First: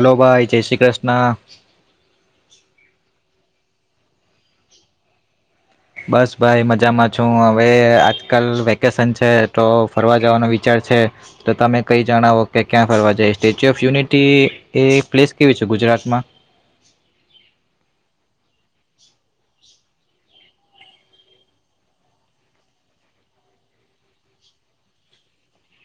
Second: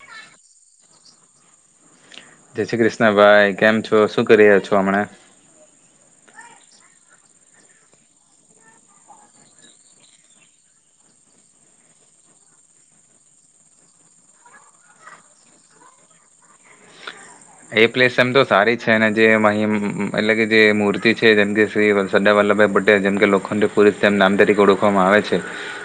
Hello ભાઈ જય શ્રી કૃષ્ણ. જય શ્રી કૃષ્ણભાઈ. કેમ છો શું કરી રહ્યા છો હમણા. બસ ભાઈ મજામાં છું હવે આજકાલ વેકેશન છે તો ફરવા જવાનો વિચાર છે તો તમે કઈ જણાવો કે ક્યાં ફરવા જાય સ્ટેચ્યુ ઓફ યુનિટી એ પ્લેસ કેવી છે ગુજરાતમાં એ પ્લેસ એમ તો સારી છે ને જે મહિમ એટલે કે જે મૂર્તિ છે જેમકે શ્રી સરદાર વલ્લભભાઈ પટેલ જેમકે લોખંડી પુરુષ નામ તરીકે ઓળખવામાં આવે છે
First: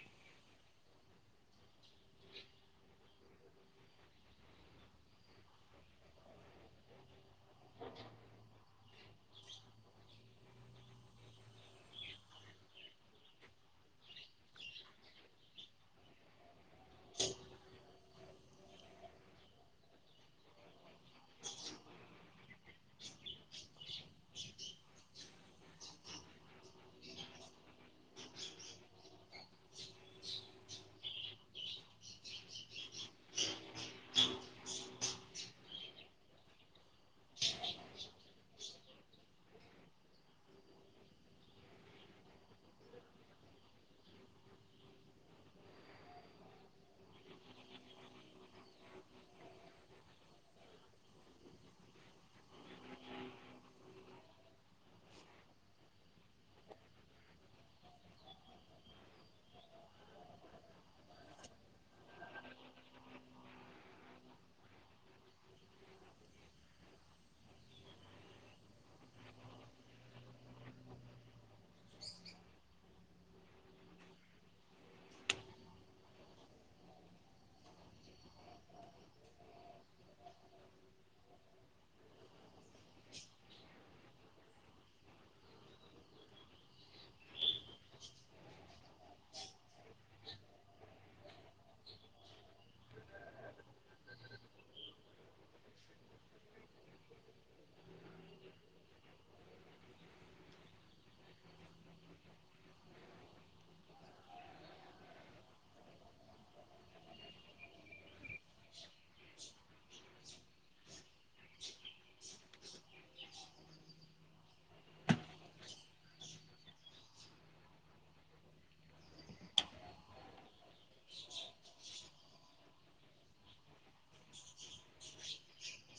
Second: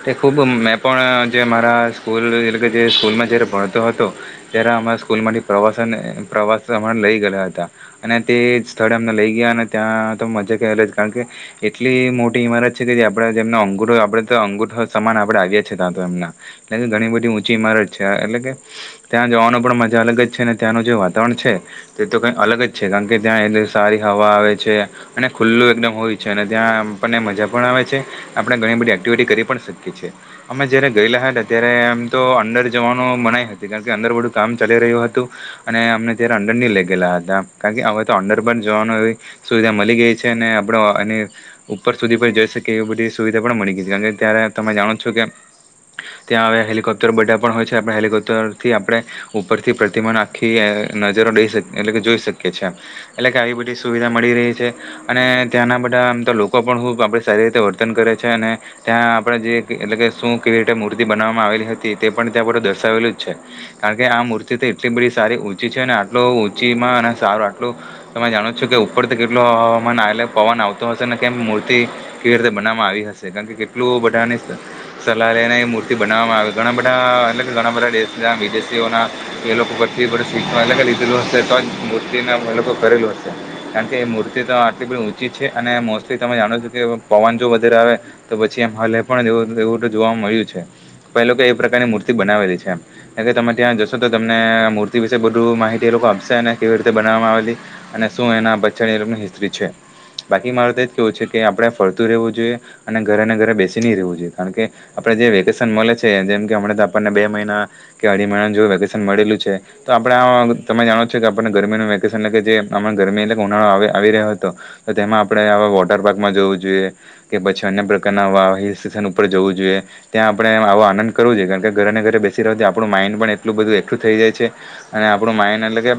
તે ખૂબ મેં પણ જે મારા સ્કૂલ એટલે કે જે સ્કૂલમાં જ્યારે ભણતો હતો ત્યારે અમારા સ્કૂલમાંથી પ્રવાસન પ્રવાસ હમણા લઇ ગયા હતા અને તે સ્થળે અમને લઈ ગયા અને ત્યાં તો મજા ક અલગ જ કારણ કે એટલી મોટી ઇમારત છે કે જે આપડે જેમને અંગુઠો આપડે તો અંગુઠ સમાન આપડે આવ્યા છે ત્યાં એમના એટલે ઘણી બધી ઊંચી ઇમારત છે એટલે કે ત્યાં જવાનું પણ મજા અલગ જ છે અને ત્યાંનો જો વાત તાવરણ છે તે તો કંઈ અલગ જ છે કારણ કે ત્યાં એક સારી હવા આવે છે અને ખુલ્લું એકદમ હોય છે અને ત્યાં આપણને મજા પણ આવે છે આપણે ઘણી બધી એક્ટિવિટી કરી પણ શકીએ છીએ અમે જ્યારે ગયેલા હતા ત્યારે એમ તો અંદર જવાનું મનાય હતી કારણ કે અંદર બધું કામ ચાલી રહ્યું હતું અને અમને ત્યારે અંડર ની લઈ ગેલા હતા કારણ કે હવે તો અંડર પણ જોવાનું એવી સુવિધા મલી ગઈ છે આપડે એની ઉપર સુધી પણ જઈ શકીએ એવી બધી સુવિધા પણ મળી ગઈ છે કારણ ત્યારે તમે જાણો છો કે ત્યાં હવે હેલિકોપ્ટર બધા પણ હોય છે આપણે હેલિકોપ્ટર થી આપડે ઉપરથી પ્રતિમા આખી. નજરો દઈ શક એટલે કે જોઈ શકીએ છીએ એટલે કે આવી બધી સુવિધા મળી રહી છે અને ત્યાંના બધા આમ તો લોકો પણ ખૂબ આપણે સારી રીતે વર્તન કરે છે અને ત્યાં આપડે જે એટલે કે શું કેવી રીતે મૂર્તિ બનાવવામાં આવેલી હતી તે પણ ત્યાં બ દર્શાવેલું જ છે કારણ કે આ મૂર્તિથી એટલી બધી સારી ઉ ચી છે અને આટલું ઊંચીમાં અને સારું આટલું તમે જાણો છો કે ઉપરથી કેટલું હવામાન આવેલે પવન આવતો હશે ને કેમ મૂર્તિ કેવી રીતે બનાવવામાં આવી હશે કારણ કેટલું બધાની સલાહ લઈને એ મૂર્તિ બનાવવામાં આવે ઘણા બધા એટલે કે ઘણા બધા દેશના વિદેશીઓના એ લોકો કરતી [unintelligible] તો મૂર્તિ લોકો કરેલું હશે કારણ કે એ મૂર્તિ તો આટલી બધી ઊંચી છે અને મોસ્ટલી તમે જાણો છો કે પવન જો વધારે આવે તો પછી એમ હલે પણ તેવું જોવા મળ્યું છે પ એ લોકો એ પ્રકારની મૂર્તિ બનાવેલી છે એમ કાર કે તમે ત્યાં જશો તો તમને મુર તી વિશે બધું માહિતી એ લોકો આપશે અને કેવી રીતે બનાવામાં આવેલી અને શું એના પછાડી એ લોકની હિસ્ત્રી છે બાકી મારું તો એજ કેવું છે કે આપડે ફરતું રહેવું જોઈએ અને ઘરે ઘરે બેસી નહી રહેવું જોઈએ કારણ કે આપડે જે વેકેશન મળે છે જેમ કે હમણાં તો આપણને બે મહિના કે અઢી મહિનાનું જો વેકેશન મળેલું છે. તો આપડા તમે જાણો છો કે આપણને ગરમીનું વેકેશન એટલે કે જેમ ગરમી એટલે કે ઉનાળો આવી રહ્યો હતો તો તેમાં આપડે આવા વોટર પાર્કમાં જવું જોઈએ કે પછી અન્ય પ્રકારના આવા હિલ સ્ટેશન ઉપર જવું જોઈએ ત્યાં આપણે આવો આનંદ કરવો જોઈએ કારણ કે ઘરે અને ઘરે બેસી રહથી આપડુ માઇન્ડ પણ એટલું બધું એક્ટિવ થઈ જાય છે. અને આપડુ માઈન્ડ એટલે કે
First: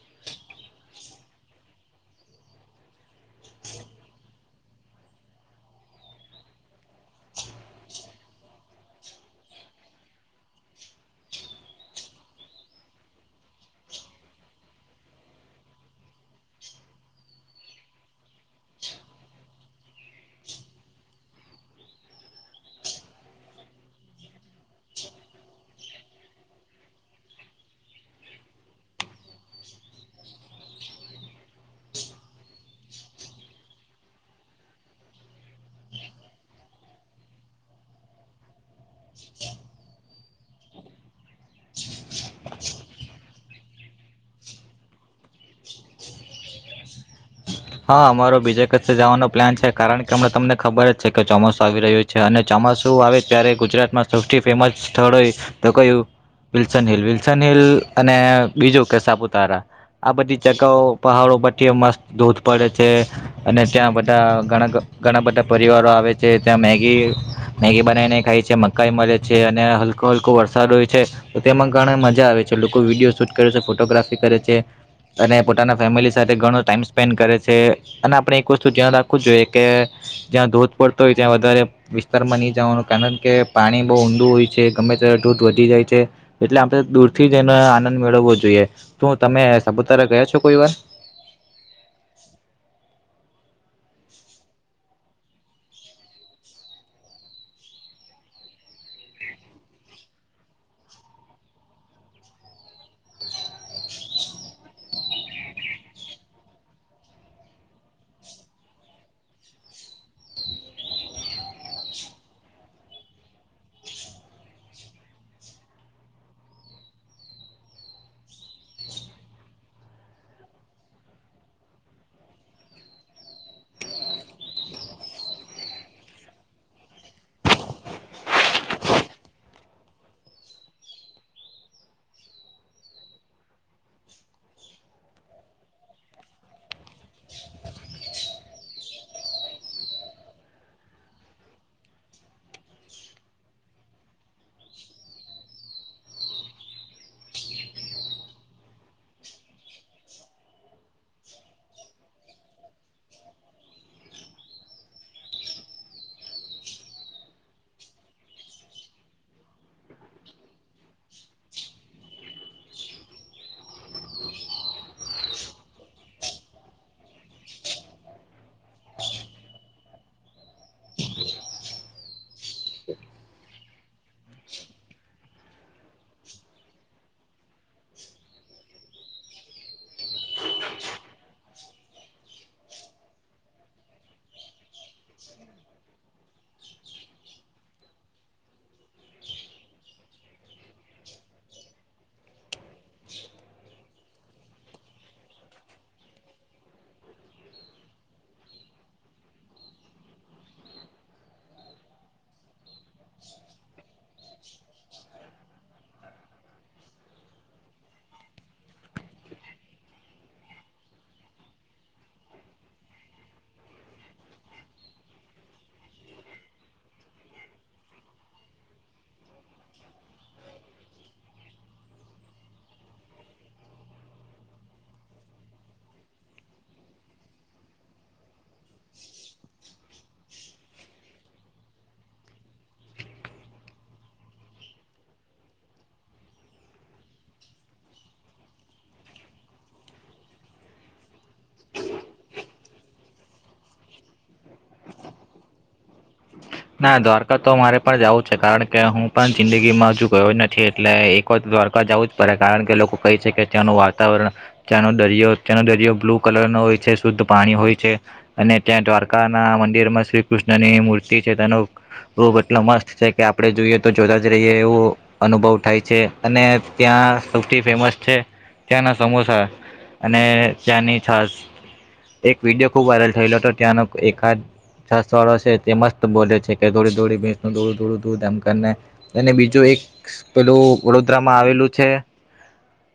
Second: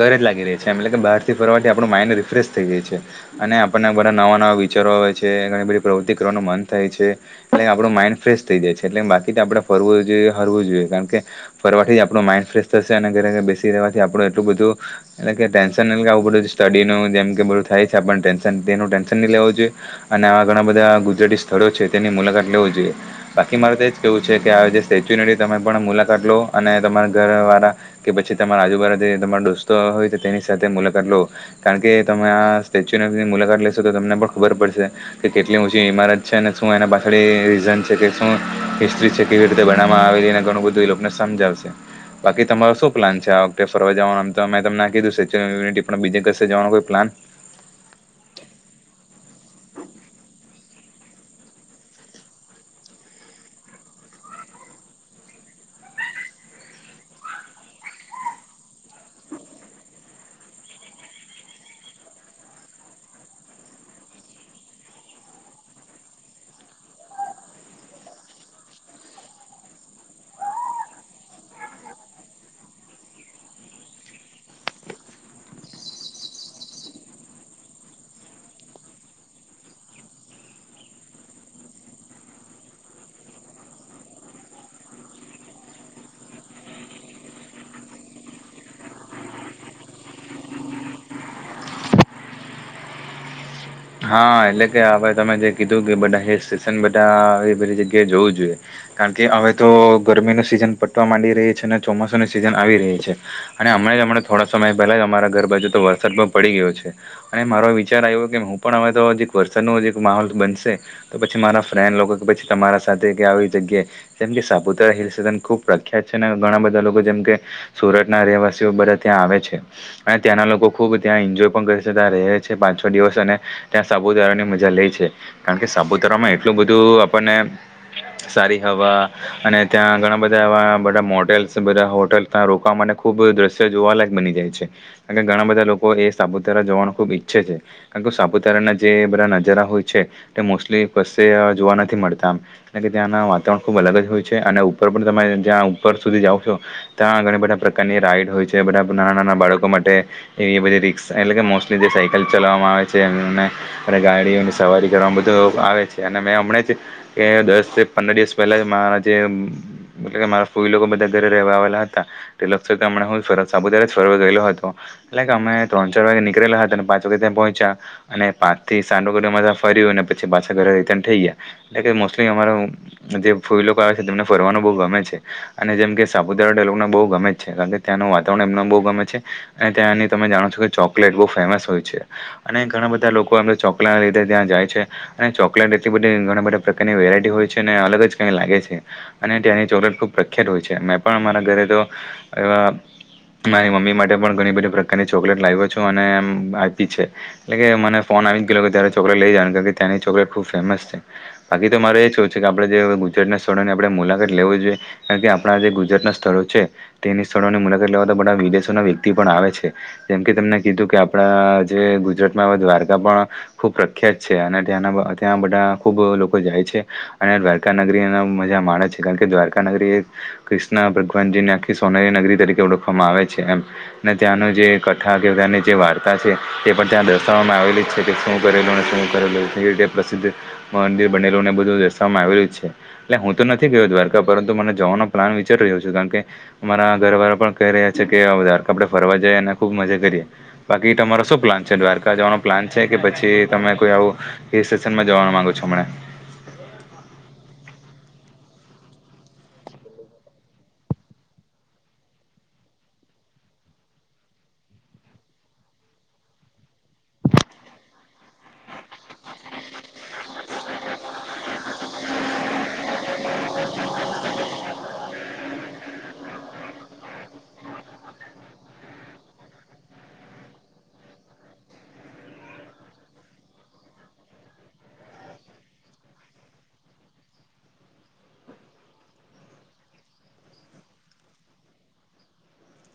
ગરેજ લાગી રહી છે એલે કે બહાર થી ફરવાથી આપડુ માઈન્ડ રિફ્રેશ થઈ જાય છે અને આપણને બધા નવા નવા વિચારો આવે છે ઘણી બધી પ્રવૃત્તિ કરવાનું મન થાય છે એટલે કે આપડુ માઈન્ડ ફ્રેશ થઈ જાય છે એટલે બાકી આપડે ફરવું જોઈએ ફરવું જોઈએ કારણ કે ફરવાથી જ આપડુ માઇન્ડ ફ્રેશ. થશે અને ખરે ઘર બેસી રહેવાથી આપડુ એટલું બધું એટલે કે ટેન્શન એ આવું બધું સ્ટડીનું જેમ કે બધું થાય છે આપને ટેન્શન તેનું ટેન્શન નહીં લેવું જોઈએ અને આવા ઘણા બધા ગુજરાતી સ્થળો છે તેની મુલાકાત લેવીું જોઈએ બાકી મારે તો જ કેવું છે કે આ જે સ્ટેચ્યુ નથી તમે પણ મુલાકાત લો અને તમારા ઘર વા કે પછી તમારા આજુબાજા જે તમારા દોસ્તો હોય તેની સાથે મુલાકાત લો કારણ કે તમે આ સ્ટેચ્યુ ની મુલાકાત લેશો તો તમને પણ ખબર પડશે કે કેટલી ઊંચી ઈમારત છે અને શું એના પાછળ રીઝન છે કે શું હિસ્ટ્રી છે કેવી રીતે બનાવામાં આવેલી ઘણું બધુંને સમજાવશે. બાકી તમારો શું પ્લાન છે આ વખતે ફરવા જવાનું એમ તમને કીધું સેચું યુનટી બીજે કસે જવાનો કોઈ પ્લાન? હા અમારો બીજા કસે જવાનો પ્લાન છે કારણ કે હમના તમને ખબર જ છે કે ચોમાસું આવી રહ્યું છે અને ચોમાસું આવે ત્યારે ગુજરાતમાં સૌથી ફેમસ સ્થળ હોય તો કયું વિલ્સન હિલ વિલ્સન હિલ અને બીજું કે સાપુતારા આ બધી જગાઓ પહાડો પી મસ્ત ધૂધ પડે છે અને ત્યાં બધા ઘણા ઘણા બધા પરિવારો આવે છે ત્યાં મેગી મેગી બનાવીને ખાય છે મકાઈ મળે છે અને હલકો હલકો વરસાદ હોય છે તેમાં ઘણા મજા આવે છે લોકો વિડીયો શૂટ કરે છે ફોટોગ્રાફી કરે છે અને પોતાના ફેમિલી સાથે ઘણો ટાઈમ સ્પેન્ડ કરે છે અને આપણે એક વસ્તુ ધ્યાન રાખવું જ જોઈએ કે જ્યાં ધોધ પડતો હોય ત્યાં વધારે વિસ્તારમાં નહી જવાનું કારણ કે પાણી બહુ ઊડું હોય છે ગમે ત દૂધ વધી જાય છે એટલે આપડે દૂરથી જનો આનંદ મેળવવો જોઈએ તો તમે સાપુતારા ગયા છો કોઈ વાર હા એટલે કે હવે તમે જે કીધું કે બધા હિલ સેશન બધા આવી બધી જગ્યાએ જવું જોઈએ કારણ કે હવે તો ગરમી નું સિઝન પટવા માંડી રહી છે અને ચોમાસુની સિઝન આવી રહી છે અને હમણાં હમણા થોડા સમય પહેલા અમારા ઘર બાજુ તો વરસાદ પણ પડી ગયો છે અને મારો વિચાર આવ્યો કે હું પણ હવે તો જે એક વરસાદનો એક માહોલ બનશે તો પછી મારા ફ્રેન્ડ લોકો કે પછી તમારા સાથે કે આવી જગ્યાએ જેમ કે સાપુતારા હિલસેશન ખૂબ પ્રખ્યાત છે અને ઘણા બધા લોકો જેમ કે સુરતના રહેવાસીઓ બધા ત્યાં આવે છે અને ત્યાંનાં લોકો ખૂબ ત્યાં એન્જોય પણ કરે છે ત્યાં રહે છે પાંચ છ દિવસ અને ત્યા સાપુતારા ની મજા લેય છે કારણ કે સાપુતારામાં એટલું બધું આપણને સારી હવા અને ત્યાં ઘણા બધા એવા બધા મોટેલ્સ બધા હોટેલ ત્યા રોકવા માટે ખુબ દ્રશ્ય જોવાલાયક બની જાય છે અને ઘણા બધા લોકો એ સાપુતારા જોવાનું ખુબ ઈચ્છે છે કારણ કે સા પૂતારાના જે બધા નજારા હોય છે તે મોસ્ટલી કસે જોવા નથી મળતા આમ એટલે કે ત્યાંના વાતાવરણ ખૂબ અલગ જ હોય છે અને ઉપર બધું તમારે જ્યાં ઉપર સુધી જાઓ છો ત્યાં ઘણી બધા પ્રકારની રાઈડ હોય છે બધા નાના નાના બાળકો માટે એ બધી રિક્સ એટલે કે મોસ્ટલી જે સાયકલ ચલાવવામાં આવે. છે ને ગાડીઓની સવારી કરવાવામાં બધું આવે છે અને મેં હમણા જ દસ પંદર દિવસ પહેલા મારા જે કે મારા ફઈ લોકો બધા ઘરે રહેવા આવેલા હતા એ લક્ષશ કેમ હું સાપુતારા ફરવા ગયેલો હતો એટલે કે અમે ત્રણ ચાર વાગે નીકળેલા હતા અને પાંચ વાગે ત્યાં પહોંચ્યા. અને પાથી સાંડ વાગે તમે તા ફર્યું અને પછી પાછા ઘરે રિટન થઈ ગયા એટલે કે મોસ્ટલી અમારો જે ફૂઈ આવે છે તેમને ફરવાનું બો ગમે છે અને જેમ કે સાપુતારા લોકો બો ગમે છે કારણ કે ત્યાંનું વાતાવરણ એમને બો ગમે છે અને ત્યાંની તમે જાણો છો કે ચોકલેટ બો ફેમસ હોય છે. અને ઘણા બધા લોકો એમ તો ચોકલેટ ના લીધે ત્યાં જાય છે અને ચોકલેટ એટલી બધી ઘણા બધા પ્રકારની વેરાયટી હોય છે અને અલગ જ કઈ લાગે છે અને ત્યાંની ચોકલેટ ખુબ પ્રખ્યાત હોય છે મેં પણ મારા ઘરે તો એવા મારી મમ્મી માટે પણ ઘણી બધી પ્રકારની ચોકલેટ લાવ્યો છું અને એમ આપી છે. એટલે કે મને ફોન આવી જ ગયોલો કે ત્યારે ચોકલેટ લઈ જનું કારણ કે ત્યાંની ચોકલેટ ખૂબ ફેમસ છે બાકી તો મારે એ જું છે કે આપડે જે ગુજરાતના સ્થળોની આપણે મુલાકાત લેવી જોઈએ કારણ કે આપણા જે ગુજરાતનાં સ્થળો છે તેની સ્થળોની મુલાકાત લેવાતા બધા વિદેશોના વ્યક્તિ પણ આવે છે જેમ કે તેમણે કીધું કે આપણા જે ગુજરાત દ્વારકા પણ ખૂબ પ્રખ્યાત છે અને ત્યાંના ત્યાં બધા ખુબ લોકો જાય છે અને દ્વારકા નગરી મજા માણે છે કારણ કે દ્વારકા નગરી એ કૃષ્ણ ભગવાનજી ને આખી સોનેરી નગરી તરીકે ઓળખવામાં આવે છે એમ અને ત્યાંનું જે કથા કે ત્યાંની જે વાર્તા છે તે પણ ત્યાં દસ સા વામાં કે શું કરેલું ને શું કરેલું રીતે પ્રસિદ્ધ મંદિર બનેલું ને બધું દર્સવામાં આવેલું છે એટલે હું તો નથી ગયો દ્વારકા પરંતુ મને જવાનો પ્લાન વિચારી રહ્યો છું કારણ કે મારા ઘરવાળા પણ કહી રહ્યા છે કે દ્વારકા આપડે ફરવા જઈએ ને ખુબ મજા કરીએ બાકી તમારા શું પ્લાન છે દ્વારક કા જવાનો પ્લાન છે કે પછી તમે કોઈ આવું હિલ સેશનમાં જવાનું માંગો છો હમણા. ના દ્વારકા તો મારે પણ જવું છે કારણ કે હું પણ જિંદગીમાં હજુ ગયો નથી એટલે એક વાત દ્વારકા જવું જ પડે કારણ કે લોકો કઈ છે કે ત્યાંનું વાતાવરણ ત્યાંનો દરિયો ત્યાનો દરિયો બ્લુ કલર નો હોય છે શુદ્ધ પાણી હોય છે અને ત્યાં દ્વારકા ના મંદિર માં શ્રી કૃષ્ણની મૂર્તિ નો રૂપ એટલો મસ્ત છે કે આપણે જોઈએ તો જોતા જ રહીએ એવો અનુભવ થાય છે અને ત્યાં સૌથી ફેમસ છે ત્યાંના સમોસા અને ત્યાંની છાસ એક વિડીયો ખુબ વાયરલ થયેલો હતો ત્યાંનો એકાદ છ વાળો છે તે મસ્ત બોલે છે થોડી થોડી ભેંસોડું ધોડું ધોડું ધામને અને બીજું એક પેલું વડોદરામાં આવેલું છે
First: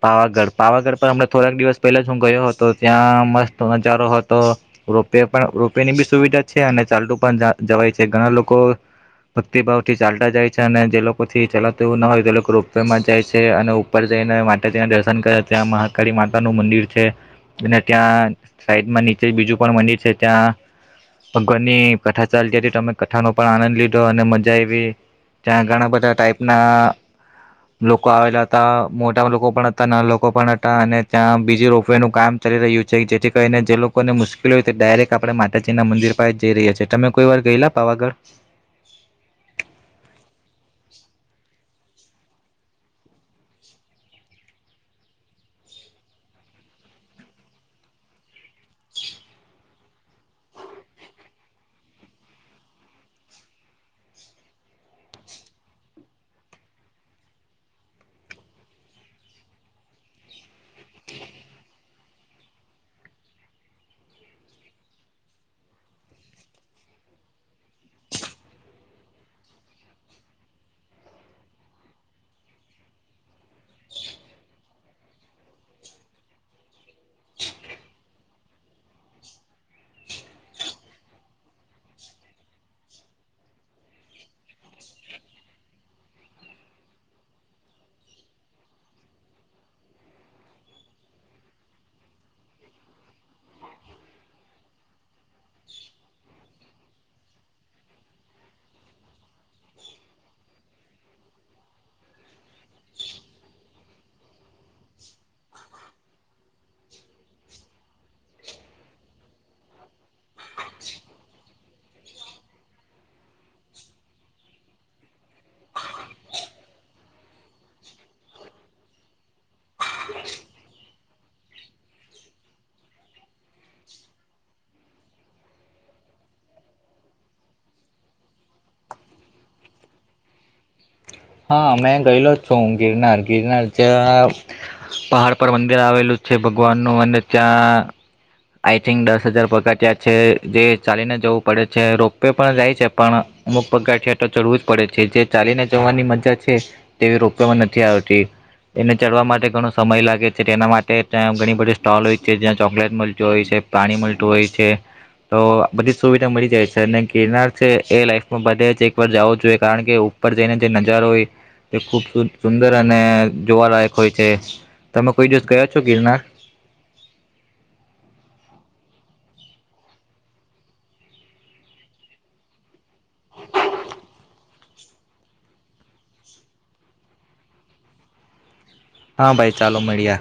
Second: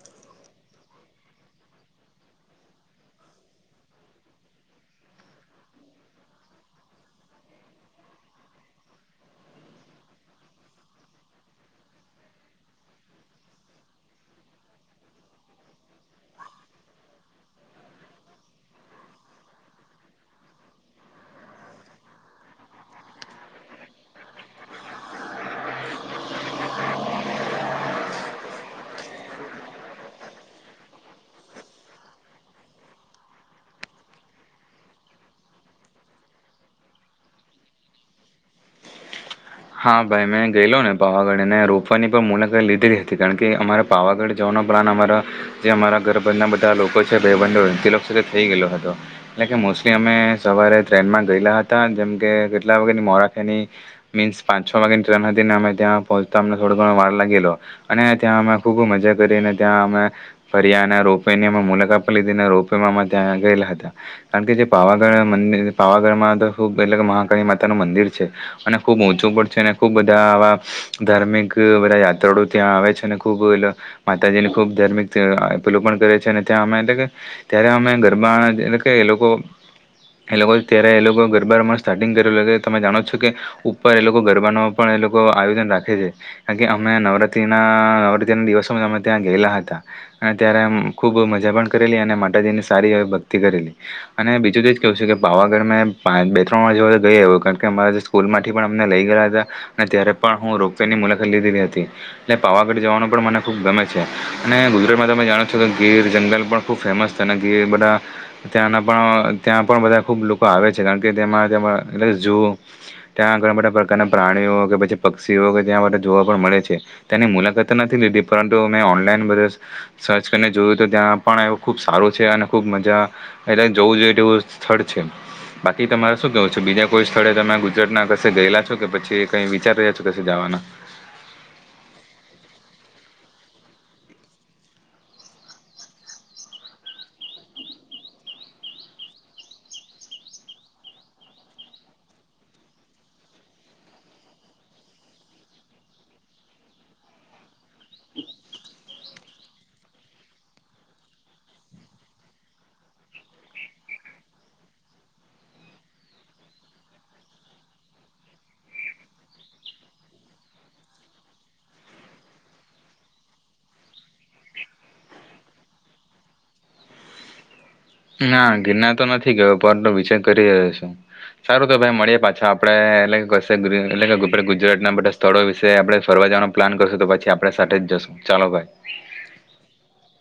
પાવાગઢ પાવાગઢ પર હમ થોડાક દિવસ પહેલા જ હું ગયો હતો ત્યાં મસ્ત નજારો હતો રોપવે પણ રોપવે ની બી સુવિધા છે અને ચાલતું પણ જવાય છે તે ઘણા લોકો ભક્તિભાવ થી ચાલતા જાય છે અને જે લોકો થી ચલાતું એવું ના હોય તે લોકો રોપવે માં જાય છે અને ઉપર જઈને માતાજીના દર્શન કરે ત્યાં મહાકાળી માતા નું મંદિર છે અને ત્યાં સાઈડમાં નીચે બીજું પણ મંદિર છે ત્યાં ભગવાન ની કથા ચાલતીથી તમે કથાનો પણ આનંદ લીધો અને મજા આવી ત્યાં ઘણા બધા ટાઈપ ના લોકો આવેલા હતા મોટા લોકો પણ હતા નાના લોકો પણ હતા અને ત્યાં બીજી રોફવે નું કામ ચલી રહ્યું છે જેથી કરીને જે લોકોને મુશ્કેલી હોય તે ડાયરેક્ટ આપે માતાજી ના મંદિર પાસે જઈ રહ્યા છે તમે કોઈ વાર ગયેલા પાવાગઢં હા ભાઈ મેં ગયેલો ને પાવાગઢને રોપવાની પણ મુલાકાત લીધેલી હતી કારણ કે અમારે પાવાગઢ જવાનો પ્લાન અમારા જે અમારા ઘરબના બધા લોકો છે ભાઈબંધો તે થઈ ગયેલો હતો એટલે કે મોસ્ટલી અમે સવારે ટ્રેનમાં ગયેલા હતા જેમ કે કેટલા વખત મોરાખેની મીન્સ પાંચ છ વાગ્યાની ટ્રેન હતી ને અમે ત્યાં પહોંચતા અમને થોડો ઘણો વાર લાગેલો અને ત્યાં અમે ખૂબ મજા કરીને ત્યાં અમે ફરી્યા અને રોપવેની અમે મુલાકાત પણ લીધી અને રોપવેમાં અમે ત્યાં ગયેલા હતા કારણ કે જે પાવાગઢ મંદિર પાવાગઢમાં તો ખૂબ એટલે કે મહાંકાળી માતાનું મંદિર છે અને ખૂબ ઊંચું પડશે અને ખૂબ બધા આવા ધાર્મિક બધા યાત્રાળુ ત્યાં આવે છે અને ખૂબ એ માતાજીને ખૂબ ધાર્મિક અપીલો પણ કરે છે અને ત્યાં અમે એટલે કે ત્યારે અમે ગરબા એટલે કે એ લોકો એ લોકો ત્યારે એ લોકો ગરબા અમામાં સ્ટાર્ટિંગ કરે તમે જાણો જ છો કે ઉપર એ લોકો ગરબાનો પણ એ લોકો આયોજન રાખે છે અમ લઈ ગયા હતા અને ત્યારે પણ હું રોપવે ની મુલાકાત લીધેલી હતી એટલે પાવાગઢ જવાનું પણ મને ખુબ ગમે છે અને ગુજરાતમાં તમે જાણો છો કે ગીર જંગલ પણ ખૂબ ફેમસ અને ગીર બધા ત્યાંના ત્યાં પણ બધા ખુબ લોકો આવે છે કારણ કે જોવો ત્યાં ઘણા બધા પ્રકારના પ્રાણીઓ કે પછી પક્ષીઓ કે ત્યાં માટે જોવા પણ મળે છે ત્યાંની મુલાકાત તો નથી લીધી પરંતુ મેં ઓનલાઈન બધ સર્ચ કરીને જોયું તો ત્યાં પણ એ ખૂબ સારું છે અને ખૂબ મજા એટલે જવું જોઈએ તેવું સ્થળ છે બાકી તમારે શું કહેવું છે બીજા કોઈ સ્થળે તમે ના ક ગયેલા છો કે પછી કઈ વિચાર રહ્યા છો કશે જવાના હા મેં ગયેલો છું ગિરનાર ગિરનાર જ્યાં પહાડ પર મંદિર આવેલું છે ભગવાનનું અને ત્યાં આઈ થિંક દસ હજાર પગાટિયા છે જે ચાલીને જવું પડે છે રોપવે પણ જાય છે પણ અમુક પગાટિયા તો ચડવું જ પડે છે જે ચાલીને જવાની મજા છે તેવી રોપમાં નથી આવતી એને ચડવા માટે ઘણો સમય લાગે છે તેના માટે ત્યાં ઘણી બધી સ્ટોલ હોય છે જ્યાં ચોકલેટ હોય છે પાણી મળતું હોય છે તો બધી જ સુવિધા મળી જાય છે અને ગિરનાર છે એ લાઈફમાં બધે જ એક વાર જવો જોઈએ કારણ કે ઉપર જઈને જે નજારો હોય તે ખૂબ સુંદર અને જોવા લાયક હોય છે તમે કોઈ દિવસ ગયા છો ગિરનાર ના ગિરના તો નથી ગયો પણનો વિચય કરી રહ્યો છું સારું તો ભાઈ મળીએ પાછા આપડે એટલે એટલે ગુજરાત ના બધા સ્થળો વિશે આપડે ફરવા જવાનો પ્લાન કરશું તો પછી આપડ સાથે જ જશું ચાલો ભાઈ હા ભાઈ ચાલો મળ્યા